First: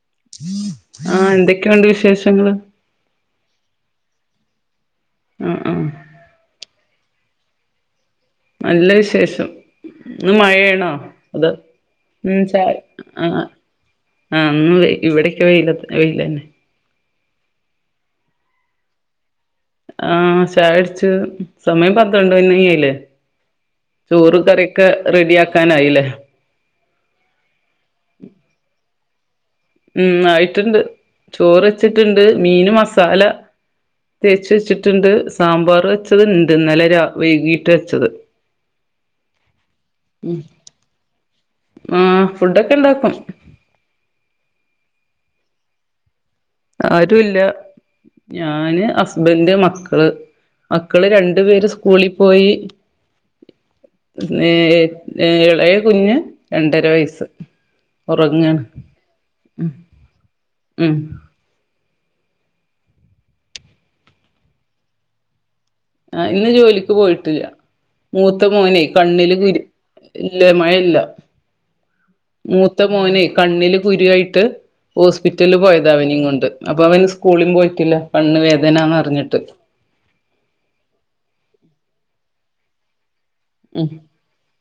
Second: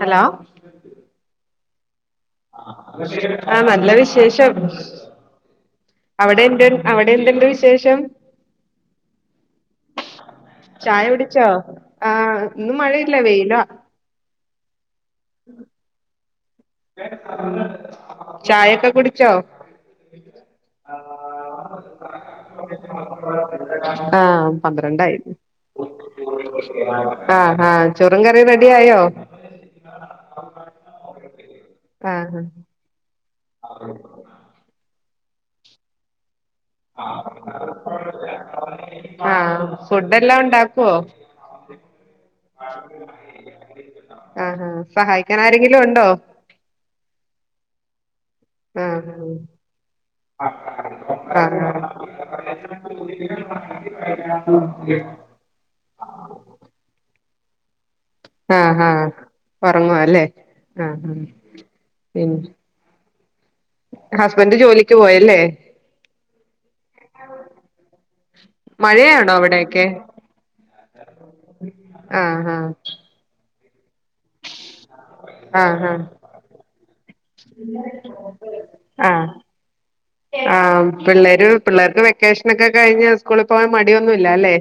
Hello ണ്ട് വിശേഷങ്ങള് ആ നല്ല വിശേഷം ആഹ് ആഹ് അവിടെ എ അവിടെ എന്തണ്ട് വിശേഷം നല്ല വിശേഷം ഇ മഴയാണോ ചായ അത് കുടിച്ചോ ആ ഇന്ന് മഴയില്ല ആ വെയിലാ ആഹ ഇന്ന് ഇവിടെക്കെ വെയില വെയില് അന്നെ ചായേക്ക കുടിച്ചോ ആ ശായുടിച്ചു സമയം പന്ത്രണ്ട് [unintelligible] ആയില്ലേ ആ ചോറ് കറിയൊക്കെ പന്ത്രണ്ടായി റെഡിയ ആക്കാനായില്ലേ ആ ആ ചോറും കറീം റെഡി ആയോ ഉം ആയിട്ടുണ്ട് ചോറ് ആ വച്ചിട്ടുണ്ട് മീന് മസാല [unintelligible] ണ്ട് സാമ്പാർ വെച്ചത്ണ്ട് ഇന്നലെ രാ വൈകിട്ട് വെച്ചത് ആ ഫുഡ് എല്ലാം ഒണ്ടാക്കുവോ ആ ഫുഡൊക്കെ ഇണ്ടാക്കും ആങ്‌ഹാ സഹായിക്കാൻ ആരെങ്കിലും ഉണ്ടോ ആരു ഇല്ല ഞാന് ആ ഹസ്ബന്ഡ് മക്കള് മക്കള് രണ്ടു പേര് ആഹ് സ്കൂളിൽ പോയി ഏ എളേ കുഞ്ഞ് രണ്ടര വയസ്സ് ആ ഉറങ്ങാണ് ഹ ഹ ഉറങ്ങുവ അല്ലേ ആ ഉം ഹ പിന്നെ ഹസ്ബന്റ് ജോലിക്ക് പോയല്ലേ ആ ഇന്ന് ജോലിക്ക് പോയിട്ടില്ല മൂത്ത മോനെ മഴയാണോ കണ്ണില് കുരു അവിടെയൊക്കെ ഇല്ല മഴയില്ല ആഹ് ആഹ് മൂത്ത മോനെ കണ്ണിൽ കുരു ആയിട്ട് ഹോസ്പിറ്റലിൽ ആഹ് പോയതാ അവനേം കൊണ്ട് അപ്പൊ അവന് സ്‌ സ്കൂളും പോയിട്ടില്ല കണ്ണ് വേദനാന്ന് അറിഞ്ഞിട്ട് ആ പിള്ളേര് പിള്ളേർക്ക് വെക്കേഷനക്കെ കഴിഞ്ഞു സ്കൂളിൽ പോകാൻ മടിയൊന്നുമില്ല അല്ലേ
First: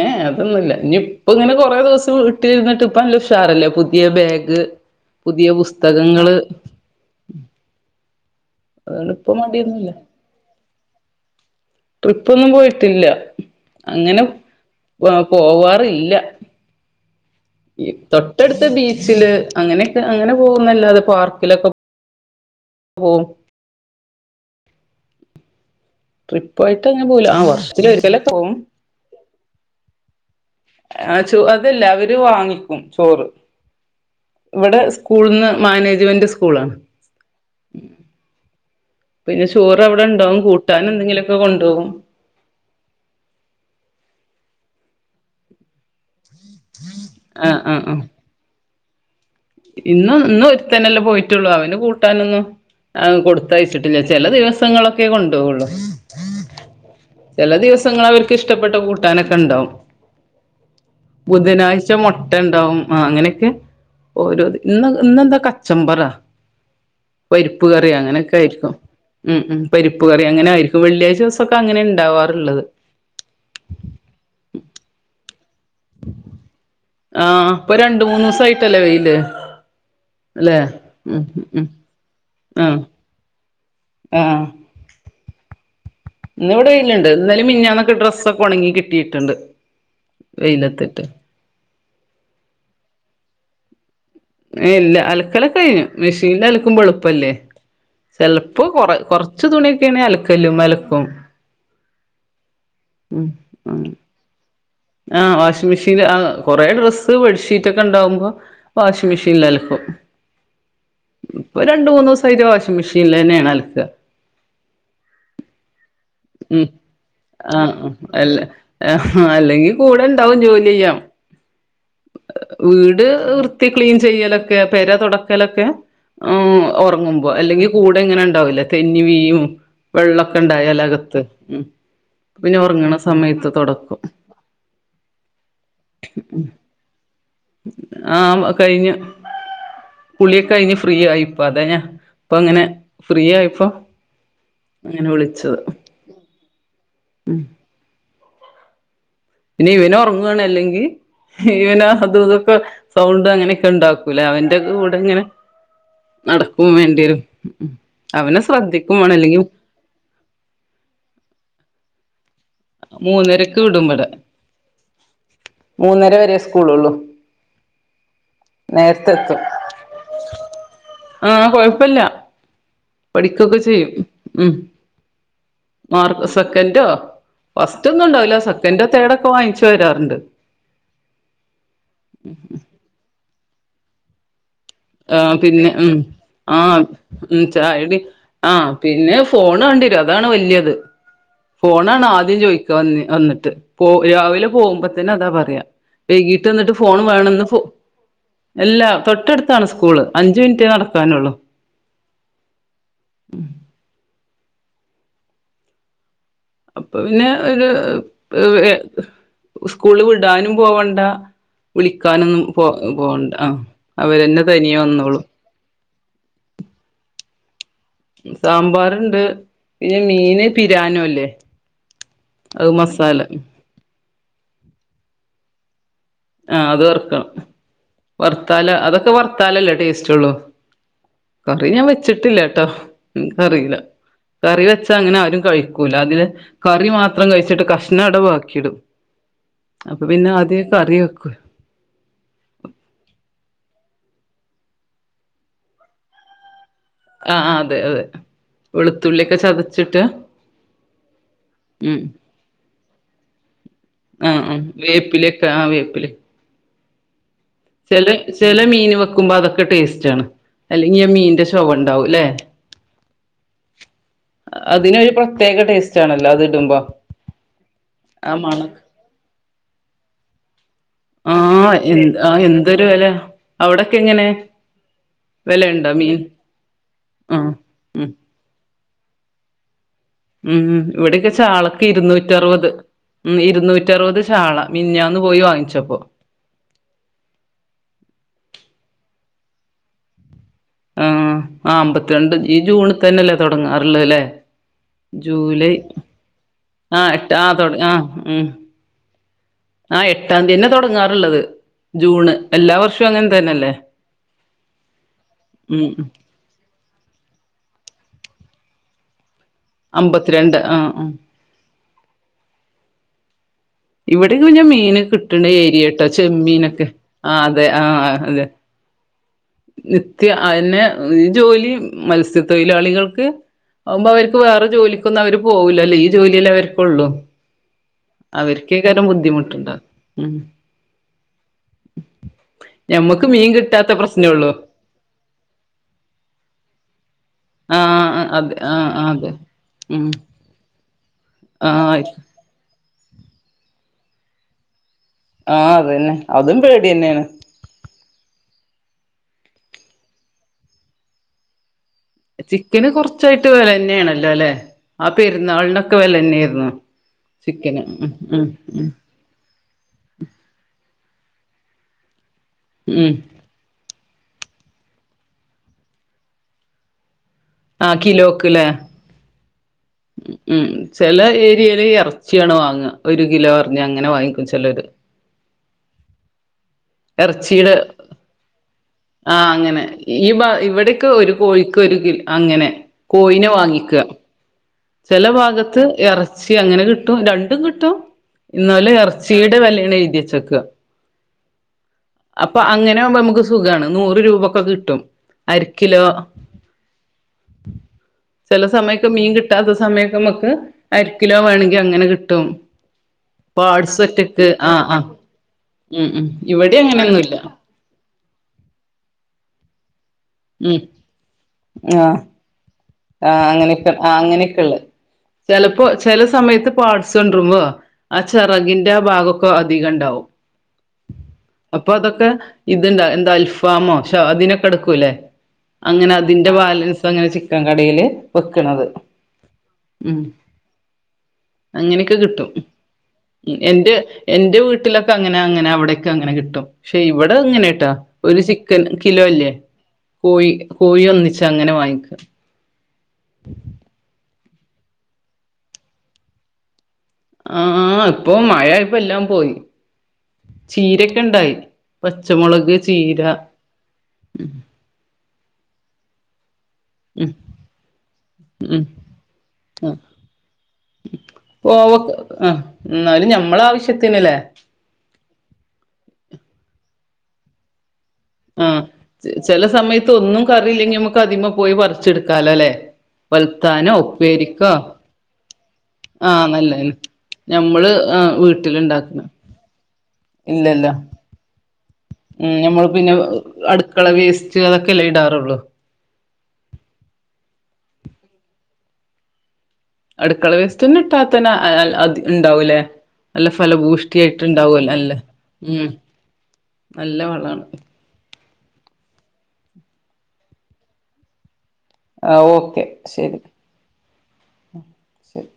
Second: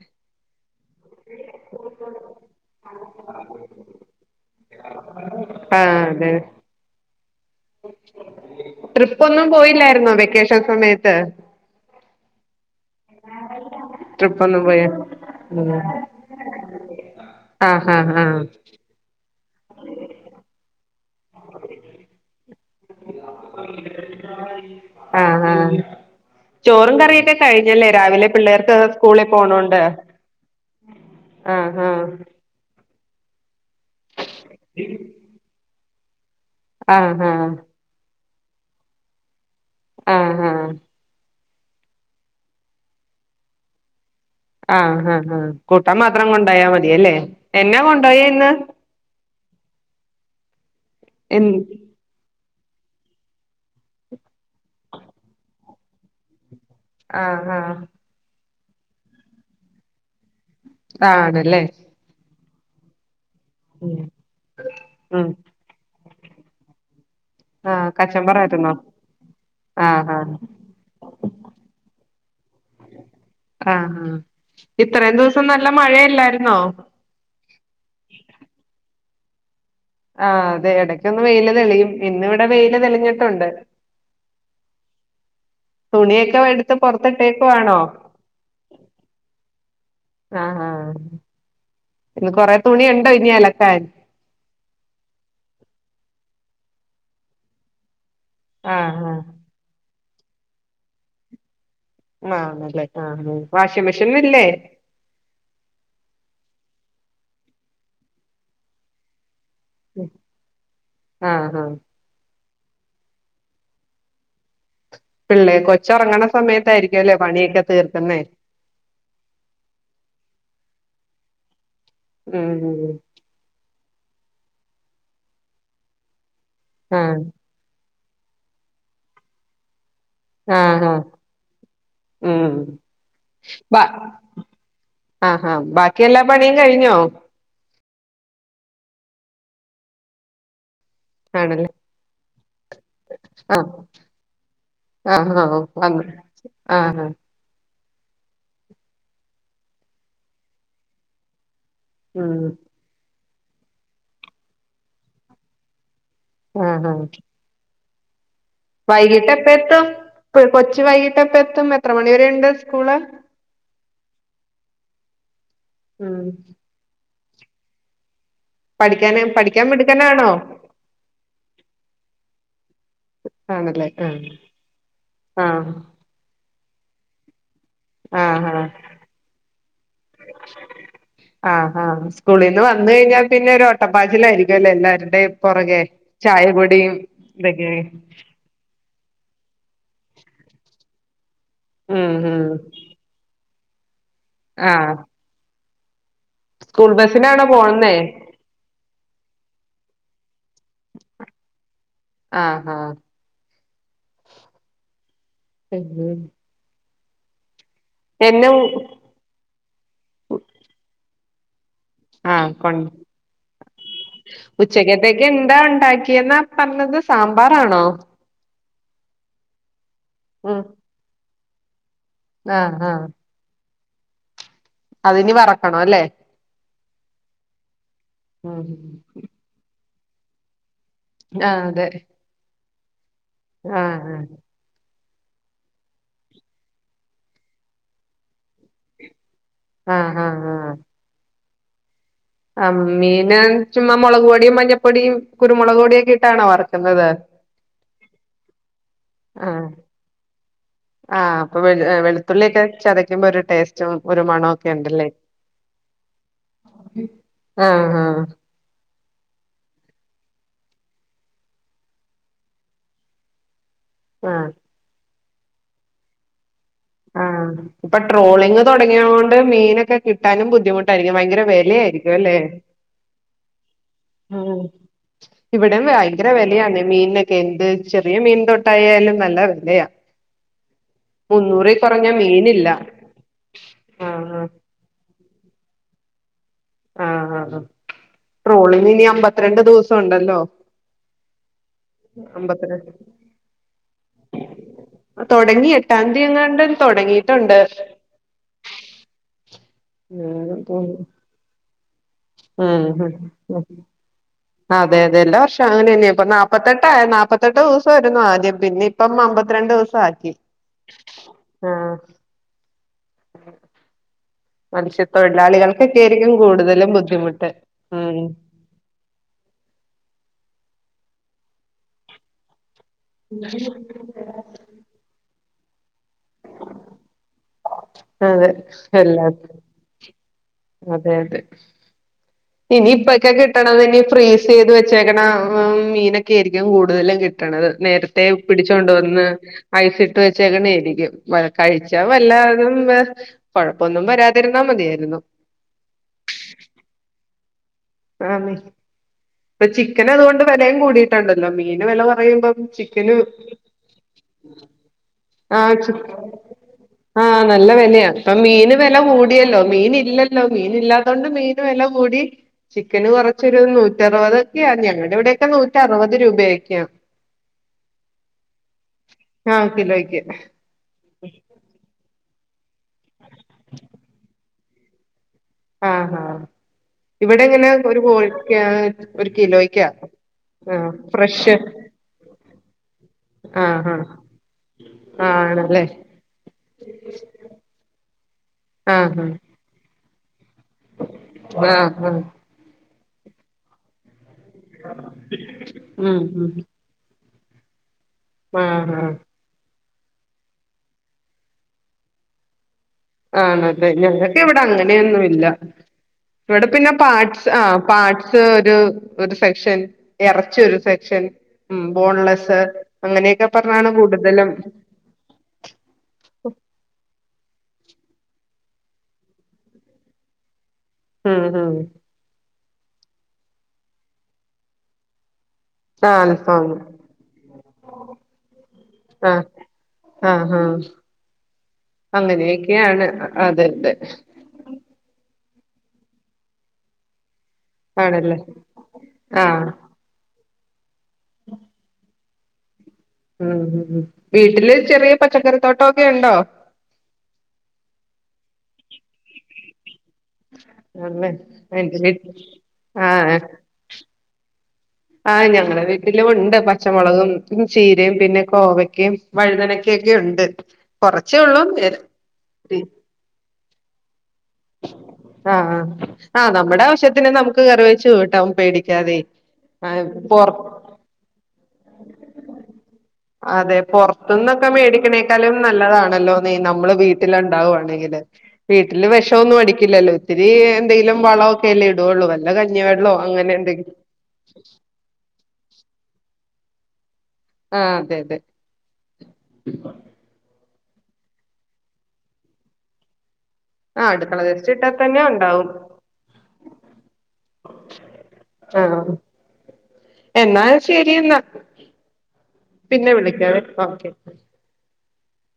ഏ അതൊന്നുമല്ല ഇനി ഇപ്പ ഇങ്ങനെ കൊറെേ ദിവസം ഇട്ടിരുന്നിട്ട് ഇപ്പല്ല ഉഷാറല്ലേ പുതിയ ബാഗ് പുതിയ ആഹ് അതെ പുസ്തകങ്ങള് അതുകൊണ്ട് ട്രിപ്പ് ഇപ്പ ഒന്നും മടിയൊന്നുല്ല പോയില്ലായിരുന്നോ വെക്കേഷൻ സമയത്ത് ട്രിപ്പൊന്നും പോയിട്ടില്ല അങ്ങനെ ട്രിപ്പൊന്നും പോയ ആ ഉം പോവാറില്ല ആഹ് ഇ ആഹ് ആഹ് തൊട്ടടുത്ത ബീച്ചില് അങ്ങനെയൊക്കെ അങ്ങനെ പോകുംന്നല്ലാതെ പാർക്കിലൊക്ക ആഹ് ഹാ ട്രിപ്പായിട്ട് ചോറും അങ്ങനെ പോവൂല കറിയെക്കെ ആ വർഷത്തില് കഴിഞ്ഞല്ലേ രാവിലെ ഒരിക്കലൊക്കെ പോവും പിള്ളേർക്ക് സ്കൂളിൽ പോണോണ്ട് ആ ചോ അതല്ല ആഹ് അവര് വാങ്ങിക്കും ചോറ് ഇവിടെ സ്കൂളിന്ന് മാനേജ്മെന്റ് സ്‌ ആ ആ പിന്നെ ചോറവിടെ ഇണ്ടാവും ആഹ് ആഹ് കൂട്ടാൻ എന്തെങ്കിലും ഇപ്പ കൊണ്ടോകും ആഹ് ഹ ഹ കൂട്ടാൻ മാത്രം കൊണ്ടോയാ മതിയല്ലേ ആഹ് എന്നാ ആഹ് ആഹ് കൊണ്ടോയെ ഇന്ന് ഇന്ന് ഇന്ന് ഒരുത്തനല്ലേ പോയിട്ടുള്ളൂ എന്ത് അവന് കൂട്ടാനൊന്നും ആ കൊടുത്തയച്ചിട്ടില്ല ചെല ദിവസങ്ങളൊക്കെ കൊണ്ടോവൊള്ളു ആഹ് ചെല ആഹ് ദിവസങ്ങൾ അവർക്ക് ഇഷ്ടപ്പെട്ട കൂട്ടാനൊക്കെ ഇണ്ടാവും ആണല്ലേ ബുധനാഴ്ച മൊട്ട ഇണ്ടാവും ആ അങ്ങനെ ഉം ഓരോ ഇന്ന് ഉം ഇന്നെന്താ കച്ചമ്പറാ പരിപ്പ് ആഹ് കറി അങ്ങനെയൊക്കെ ആയിരിക്കും കച്ചമ്പറായിരുന്നോ ഉം ഉം പരിപ്പ് ആഹ് കറി ആഹ് അങ്ങനെ ആയിരിക്കും വെള്ളിയാഴ്ച ദിവസൊക്കെ അങ്ങനെ ഉണ്ടാവാറുള്ളത് ആഹ് ഹാ ഇത്രേം ദിവസം നല്ല മഴയല്ലായിരുന്നോ ആഹ് ഇപ്പൊ രണ്ട്‌ മൂന്ന് ദെ വസായിട്ടല്ലേ വെയില് ആ അല്ലെ അതെ ഉം എടക്കൊന്ന് വെയില് ഉം തെളിയും ഇന്ന് ഇവിടെ വെയില് തെളിഞ്ഞിട്ടുണ്ട് ആഹ് തുണിയൊക്കെ ഇന്ന് ഇവിടെ എടുത്ത് വെയിലുണ്ട് ഇന്നലിം പൊറത്തിട്ടേക്കുവാണോ മിനിഞ്ഞാന്നൊക്കെ ഡ്രസ്സൊക്കെ ഉണങ്ങി കിട്ടിട്ടുണ്ട് ആ ആ ഇന്ന് കൊറെ തുണിയുണ്ടോ ഇനി അലക്കാൻ ഇല്ല അലക്കല്ലൊക്കെ കഴിഞ്ഞു മെഷിൻ അലക്കുമ്പോ എളുപ്പല്ലേ ചിലപ്പോ കൊറ ആഹ് കൊറച്ചു തുണിയൊക്കെയാണെ അലക്കല്ലുമേ അലക്കും മ്മ്ഹ ആണല്ലേ ആ വാഷിങ് മെഷിനല്ലേ ആഹ് വാഷിംഗ് മെഷീൻ കുറെ ഡ്രസ്സ് ബെഡ്ഷീറ്റ് ഒക്കെ ഉണ്ടാവുമ്പോ വാഷിംഗ് മെഷീനിൽ അല ക്കും. ആഹ് ഇപ്പോ ആഹ് രണ്ട് മൂന്ന് ദിവസായിട്ട് വാഷ് മിഷീനിലന്നെയാണ് അലക്കാ പിള്ളേ കൊച്ച് ഒറങ്ണ് സമയത്തായിരിക്കും അല്ലെ ആഹ് അല്ല അല്ലെങ്കിൽ കൂടെ ഇണ്ടാവും ജോലി ചെയ്യാം ഉം ഉം വീട് വൃത്തി ക്ലീൻ ചെയ്യലൊക്കെ പെര തൊടക്കലൊക്കെ ഹ്മ്മ് ആഹ് ഉറങ്ങുമ്പോ അല്ലെങ്കിൽ കൂടെ ഇങ്ങനെ ഉണ്ടാവില്ലേ തെന്നി വീഴും വെള്ള ഒക്കെ ഉണ്ടായാൽ ആഹ് ആഹ് അക ത്ത്. മ്മ് ഉം അപ്പപിന്നെ ഉറങ്ങണ സമയത്ത് ബാ തുടക്കും ആഹ് ഹാ ബാക്കി എല്ലാ പണിയും കഴിഞ്ഞോ ആ കഴിഞ്ഞ് കുളിയൊക്കെ കഴിഞ്ഞ് ഫ്രീ ആയിപ്പോ അത ആണല്ലേ ഞാന് ഇപ്പ അങ്ങനെ ഫ്രീ ആയപ്പോ ആഹ് അങ്ങനെ വിളിച്ചത് ആ ഹ പിന്നെ ഇവന് ഒറങ്ങുവാണ് അല്ലെങ്കിൽ ഇവന് അതും ഉം ഇതൊക്കെ സൗ ണ്ട് അങ്ങനെയൊക്കെ ഉണ്ടാക്കൂലെ അവന്റെ കൂടെ ഇങ്ങനെ നടക്കും ആഹ് ആഹ് വേണ്ടിയേരും അവന് സ് വൈകിട്ട് എപ്പെ എത്തും കൊച്ച് വൈകിട്ട് എപ്പെ എത്തും എത്ര മണി വരെ ഉണ്ട് സ്കൂള് മൂന്നരക്ക് വിടും ഇവടെ മൂന്നര ഉം വരെ സ്കൂൾ ഉള്ളു നേരത്തെ പഠിക്കാന് എത്തും. പഠിക്കാൻ മിടുക്കനാണോ ആ കുഴപ്പല്ല. പഠിക്കൊക്കെ ചെയ്യും ആണല്ലേ ആഹ് ഉം ആഹ് മാർക്ക് സെക്കൻഡോ ഫസ്റ്റ് ഒന്നും ഉണ്ടാവില്ല ആഹ് ആഹ് സെക്കൻഡ് തേർഡോക്കെ വാങ്ങിച്ചു വരാറുണ്ട് ആഹ് ആഹ് സ്കൂളീന്ന് വന്ന് കഴിഞ്ഞാ പിന്നെ ഒരു ഒട്ടപ്പാച്ചിലായിരിക്കും ആഹ് പിന്നെ മ് ആഹ് കുടിയും മ് ഇതൊക്കെ ചായുടി പിന്നെ ഫോൺ ലേ വേണ്ടി വരും അതാണ് വലിയത് ഫോണാണ് ഉം ആദ്യം ഉം ചോദിക്കാ വന്നിട്ട് പോ രാവിലെ ആഹ് പോമ്പോത്തേനും അതാ പറയാ വൈകീട്ട് വന്നിട്ട് സ്കൂൾ ഫോൺ വേണന്ന് ബസ്സിനാണോ [unintelligible] പോവുന്നേ അല്ല തൊട്ടടുത്താണ് സ്കൂള് അഞ്ച മിനിറ്റ് [unintelligible] നടക്കാനുള്ളൂ ആഹ് ആഹ് മ് [unintelligible] [inaudible] അപ്പൊ പിന്നെ ഒരു എന്നും സ്കൂള് വിടാനും പോവണ്ട. വിളിക്കാനൊന്നും ആഹ് പോ കൊ പോണ്ട ആ അവരെന്നെ തനിയെ വന്നോളും ഉച്ചക്കത്തേക്ക് എന്താ ഉണ്ടാക്കിയെന്ന പ [unintelligible] സാമ്പാറാണോ? സാമ്പാറുണ്ട് പിന്നെ മീന് ഉം പിരാനോഅല്ലെ. അത് ആഹ് ആഹ് മസാല അതിനി വറുക്കണം അല്ലേ. ആഹ് അത് വറുക്കണം- ഉം വറുത്തല് അതൊക്കെ വറുത്തല്ലല്ലേ ടേസ്റ്റ് ഉള്ളൂ. ആഹ് കറി ഞാൻ അതെ വെച്ചിട്ടില്ലട്ടാ എനക്ക്റിയില്ല ആഹ് ആഹ് കറി വെച്ച [unintelligible] അങ്ങനെ ആരും കഴിക്കൂല അതില് കറി മാത്രം കഴിച്ചിട്ട് കഷ്ണം അവിടെ ബാക്കി ഇടും. അപ്പൊ ആഹ് പിന്നെ ആദ്യ കറിവെക്കല്. ആ മീന് ചുമ്മാ മുളക് പൊടിയും മഞ്ഞപ്പൊടിയും കുരുമുളക് പൊടിയൊക്കെ ഇട്ടാണോ വറ ആഹ് അതെ അതെ- വെളുത്തുള്ളിയൊക്കെ ആഹ് ചതച്ചിട്ട് ആഹ് അപ്പൊ ഹ് ഉം വെളുത്തുള്ളി ഒക്കെ ചതക്കുമ്പോ ഒരു ടേസ്റ്റ് [unintelligible] ഒരു ആഹ് ആഹ് മണൊക്കെ ഉണ്ടല്ലേ വേപ്പിലൊക്കെ ആഹ് ചില ആഹ് ചില മീന് വെക്കു [unintelligible] അതൊക്കെ ടേസ്റ്റ് ആണ്- അല്ലെങ്കിൽ മീന്റെ ചുവ ഉണ്ടാവും അല്ലേ. ആഹ് -അതിനൊരു പ്രത്യേക ടേസ്റ്റ് ആണല്ലോ അത് ഇടുമ്പോ. ആഹ് ഇപ്പൊ ആ ട്രോളിങ് മണം തുടങ്ങിയോണ്ട് മീനൊക്കെ കിട്ടാനും ബുദ്ധിമുട്ടാ യിരിക്കും ഭയങ്കര ആഹ് എ വിലയായിരിക്കും അല്ലേ ആഹ് എന്തൊരു വെല അവിടൊക്കെ എങ്ങനെ ഉം ഇവിടെ വെലയുണ്ടോ മീൻ ഭയങ്കര വിലയാന്ന് മീനൊക്കെ ആഹ് എന്ത് ഉം ചെറിയ മീൻ തൊട്ടായാലും നല്ല വിലയാ ഉം ഇവിടൊക്കെ ചാള മുന്നൂറിൽ കുറഞ്ഞ ഇരുന്നൂറ്ററുപത് മീനില്ല ഉം ഇരുന്നൂറ്ററുപത് ആഹ് ആഹ് ചാള മിഞ്ഞാന്ന് പോയി വാങ്ങിച്ചപ്പോ ആഹ് ആഹ് ട്രോളിങ്ങിനി അമ്പത്തിരണ്ട് ദിവസൊണ്ടല്ലോ ആഹ് ആഹ് അമ്പത്തിരണ്ട് ഈ ജൂണിതന്നെല്ലേ തുടങ്ങാറുള്ളത് ല്ലേ തൊടങ്ങി ജൂലൈ എട്ടാം തീയതി എങ്ങാണ്ട് ആഹ് എട്ട് ആഹ് തൊടങ്ങിയിട്ടുണ്ട് തൊട ആഹ് ഉം ആഹ് എട്ടാം തീയന്നെ ഉം തുടങ്ങാറുള്ളത് ജൂണ് എല്ലാ ഉം വർഷവും അങ്ങനെ തന്നെല്ലേ അതെ അതെ എല്ലാവർഷം ഉം ഉം അങ്ങനെയെന്നെ ഇപ്പ നാപ്പത്തെട്ട് നാപ്പത്തെട്ട് ദിവസായിരുന്നു ആദ്യം പിന്നെപ്പം അമ്പത് രണ്ട് ദിവസാക്കി അമ്പത്തിരണ്ട് ആ ആ ആഹ് ഇവിടെക്കെ പിഞ്ഞെ മീൻ കിട്ട്ണ ഏര്യാട്ടോ ആയിരിക്കും ചെമ്മീനൊക്കെ കൂടുതലും ആഹ് ബുദ്ധിമുട്ട് അതെ ആഹ് ഉം അതെ നിത്യം അയെന്നെ ഈ ജോലി മത്സ്യത്തൊ ഴിലാളികൾക്ക് ആകുമ്പ അവര്ക്ക് വേറെ ജോലിക്കൊന്നും അവര് പോകൂലല്ലേ ഈ ജോലിയല്ലേ അവര്ക്കുള്ളു അതെ എല്ലാത്തിനും ഉം അതെ അതെ ഇനി ഞമ്മക്ക് ഇപ്പൊക്കെ മീൻ കിട്ടണ കിട്ടാത്ത തിനിപ്പോ ഫ്രീസ് പ്രശ്നള്ളു ചെയ്ത് വെച്ചേക്കണ മീനൊക്കെയായിരിക്കും കൂടുതലും കി കിട്ടണത് നേരത്തെ ആഹ് അതെ പിടിച്ചൊണ്ട് ആഹ് ആഹ് വന്ന് അതെ ഉം ഐസിട്ട് വെച്ചേക്കണേരിക്കും വ ആഹ് കഴിച്ചാ വല്ലതും കൊഴപ്പൊന്നും വരാതിരുന്നാ മതിയാരുന്നു ആഹ് അതന്നെ അതും പേടിയെന്നെണ് ആന്നെ ഇപ്പോ ചിക്കനതുകൊണ്ട് വേലേം കൂടിട്ടോണ്ടല്ലോ മീൻ ചിക്കന് കൊറച്ചായിട്ട് വേലയെന്നെയാണല്ലോ ലെ ആ ആഹ് ചി പെരുന്നാളിനൊക്കെ വെലയെന്നെയാരുന്നു ആഹ് നല്ല വെലയാ ഇപ്പ മീന് വെല കൂടിയല്ലോ മീനില്ലല്ലോ മീനില്ലാ ത്തൊണ്ട് മീന് വെലകൂടി ചിക്കന് ഉം കൊറച്ചൊരു നൂറ്ററുപത് ക്കെയാ ഞങ്ങടെവിടെക്കെ നൂറ്ററുപത് രൂപയൊക്കെയാ. ആഹ് കിലോക്ക്ലെ ആഹ് കിലോയ്ക്ക് ഉം ചെല ഏരിയേല് എറ ച്ചിയാണ് വാങ്ങ ഒരു കിലോ പറഞ്ഞ് അങ്ങനെ വാങ്ങിക്കും ചെലോര് ആഹ് ആഹ് ഇവിടെ ഇങ്ങനെ എറച്ചീടെ ഒരു കോഴിക്കാ ഒരു ആഹ് അങ്ങനെ കിലോയ്ക്കാ ഈ ഭാ ആഹ് ഇവിടെക്കെ ഒരു ഫ്രഷ് കോഴിക്ക് ഒരു കില് അങ്ങനെ കോയിനെ ആഹ് വാങ്ങിക്കാ ആഹ് ചെല ഭാഗത്ത് ആണല്ലേ എറച്ചി അങ്ങനെ കിട്ടും രണ്ടും കിട്ടും ഇന്നോല് ആഹ് എറച്ചിടെ വെല്യാണ് എഴുതി ക്കാ ആഹ് ആഹ് ആഹ് അപ്പോ അങ്ങനാവുമ്പൊ നമുക്ക് സുഖാണ് നൂറ് രൂപ ക്കോ കിട്ടും അരക്കിലോ ഉം ഉം ചെല ആഹ് സമയൊക്കെ ആഹ് മീൻ കിട്ടാത്ത സമയൊക്കെ നമ്മക്ക് അരക്കിലോ വേണെങ്കി അങ്ങനെ കിട്ടും ആണല്ലേ പാട്സ് ഒറ്റക്ക് ഞങ്ങക്കിവിടെ ആഹ് ആഹ് അങ്ങനെയൊന്നുവില്ലാ ഉം ഉം ഇവിടെ പിന്നെ അങ്ങനെയൊന്നുമില്ല പാഡ്സ് ആഹ് പാഡ്സ് ഒരു ഒരു സെക്ഷൻ എറച്ചിയൊരു ഉം സെക്ഷൻ ഉം ആഹ് ബോൺലെസ്സ് ആഹ് അങ്ങനെയൊക്കെ പറഞ്ഞാണ് അങ്ങനൊക്കെ ആഹ് കൂടുതലും അങ്ങനെക്കെള്ളേ ചെലപ്പോ ചെല സമയത്ത് പാട്സ് കൊണ്ടരുമ്പോ ആ ചെറകിന്റെ ആ ഭാഗൊക്കെ അധികണ്ടാവും ഉം ഉം അപ്പൊ അതൊക്കെ ഇത്ണ്ടാ എന്താ അൽഫാമോ അതിനൊക്കെ എടുക്കുംലേ അങ്ങനെ ആഹ് അതിന്റെ അൽഫാമ് ബാലൻസ് അങ്ങനെ ചിക്ക ൻ കടയില് വെക്കുന്നത് ആഹ് ഉം ആഹ് ആഹ് അങ്ങനെയൊക്കെ കിട്ടും അങ്ങനെയൊക്കെയാണ് അതെ അതെ എന്റെ എന്റെ വീട്ടിലൊക്കങ്ങനെ അങ്ങനെ അവിടൊക്കങ്ങനെ കിട്ടും പക്ഷെ ഇവിടെ അതങ്ങനെ കിട്ടോ ആണല്ലേ ഒരു ചിക്കൻ കിലോ അല്ലേ ആഹ് കോഴി കോഴി ഒന്നിച്ചങ്ങനെ വാങ്ങിക്ക ഉം ഹ വീട്ടില് ചെറിയ പച്ചക്കറിത്തോട്ടൊക്കെ ഉണ്ടോ ആഹ ഇപ്പൊ മഴ ഇപ്പ എല്ലാം പോയി ചീരൊക്കെ ആണല്ലേ ഉണ്ടായി എന്റെ വീട്ടിൽ പച്ചമുളക് ചീര ആഹ് ആഹ് ഞങ്ങള് വീട്ടിലും ഉണ്ട് പക്ഷെ ഉം പച്ചമുളകും ചീരയും പിന്നെ ഉം കോവക്കയും ആ വഴുതനക്കൊക്കെ ഉണ്ട് കുറച്ച ഉള്ളൂ ആ ആഹ് എന്നാലും ഞമ്മളെ ആവശ്യത്തിനല്ലേ ആഹ് ആ് ആഹ് നമ്മുടെ ആവശ്യത്തിന് നമുക്ക് കറിവ ആഹ ചെല സമയത്ത് ഒന്നും പൊറ കറിയില്ലെങ്കി നമ്മുക്ക് അതിമ പോയി പറി ച്ചെടുക്കാലോല്ലേ അതെ പുറത്തുന്നൊക്കെ മേടിക്കണേക്കാലും നല്ലതാണല്ലോ ആഹ് നീ നല്ലതന്നെ നമ്മള് വീട്ടില ഞമ്മള് ഉണ്ടാവുവാണെങ്കിൽ ആഹ് വീട്ടില് വീട്ടിലുണ്ടാക്കുന്ന വിഷംൊന്നും അടിക്കില്ലല്ലോ ഒത്തിരി ഇല്ലല്ല എന്തെങ്കലും വളക്കെല്ല ള്ളു വല്ല ഉം കഞ്ഞി ഞമ്മള് വെള്ളോ പിന്നെ അങ്ങനെ എന്തെങ്കും അടുക്കള വേസ്റ്റ് അതൊക്കെല്ലേ ഇടാറുള്ളൂ ആഹ അതെ അതെ അടുക്കള വേസ്റ്റ്ന്ന ഇട്ടാത്തനെ അത് ഉണ്ടാവൂലേ നല്ല ആഹ് ഫലഭൂഷ്ടി അടുക്കള വേസ്റ്റ് ഇട്ടാ ആായിട്ട്ണ്ടാവല്ല അല്ലേ തന്നെ ഉണ്ടാവും ഉം നല്ല വളമാണ് ആഹ എന്നാൽ ശരി എന്നാ ആഹ ഓക്കെ പിന്നെ ശരി വിളിക്കാവേ ഓക്കെ ശരി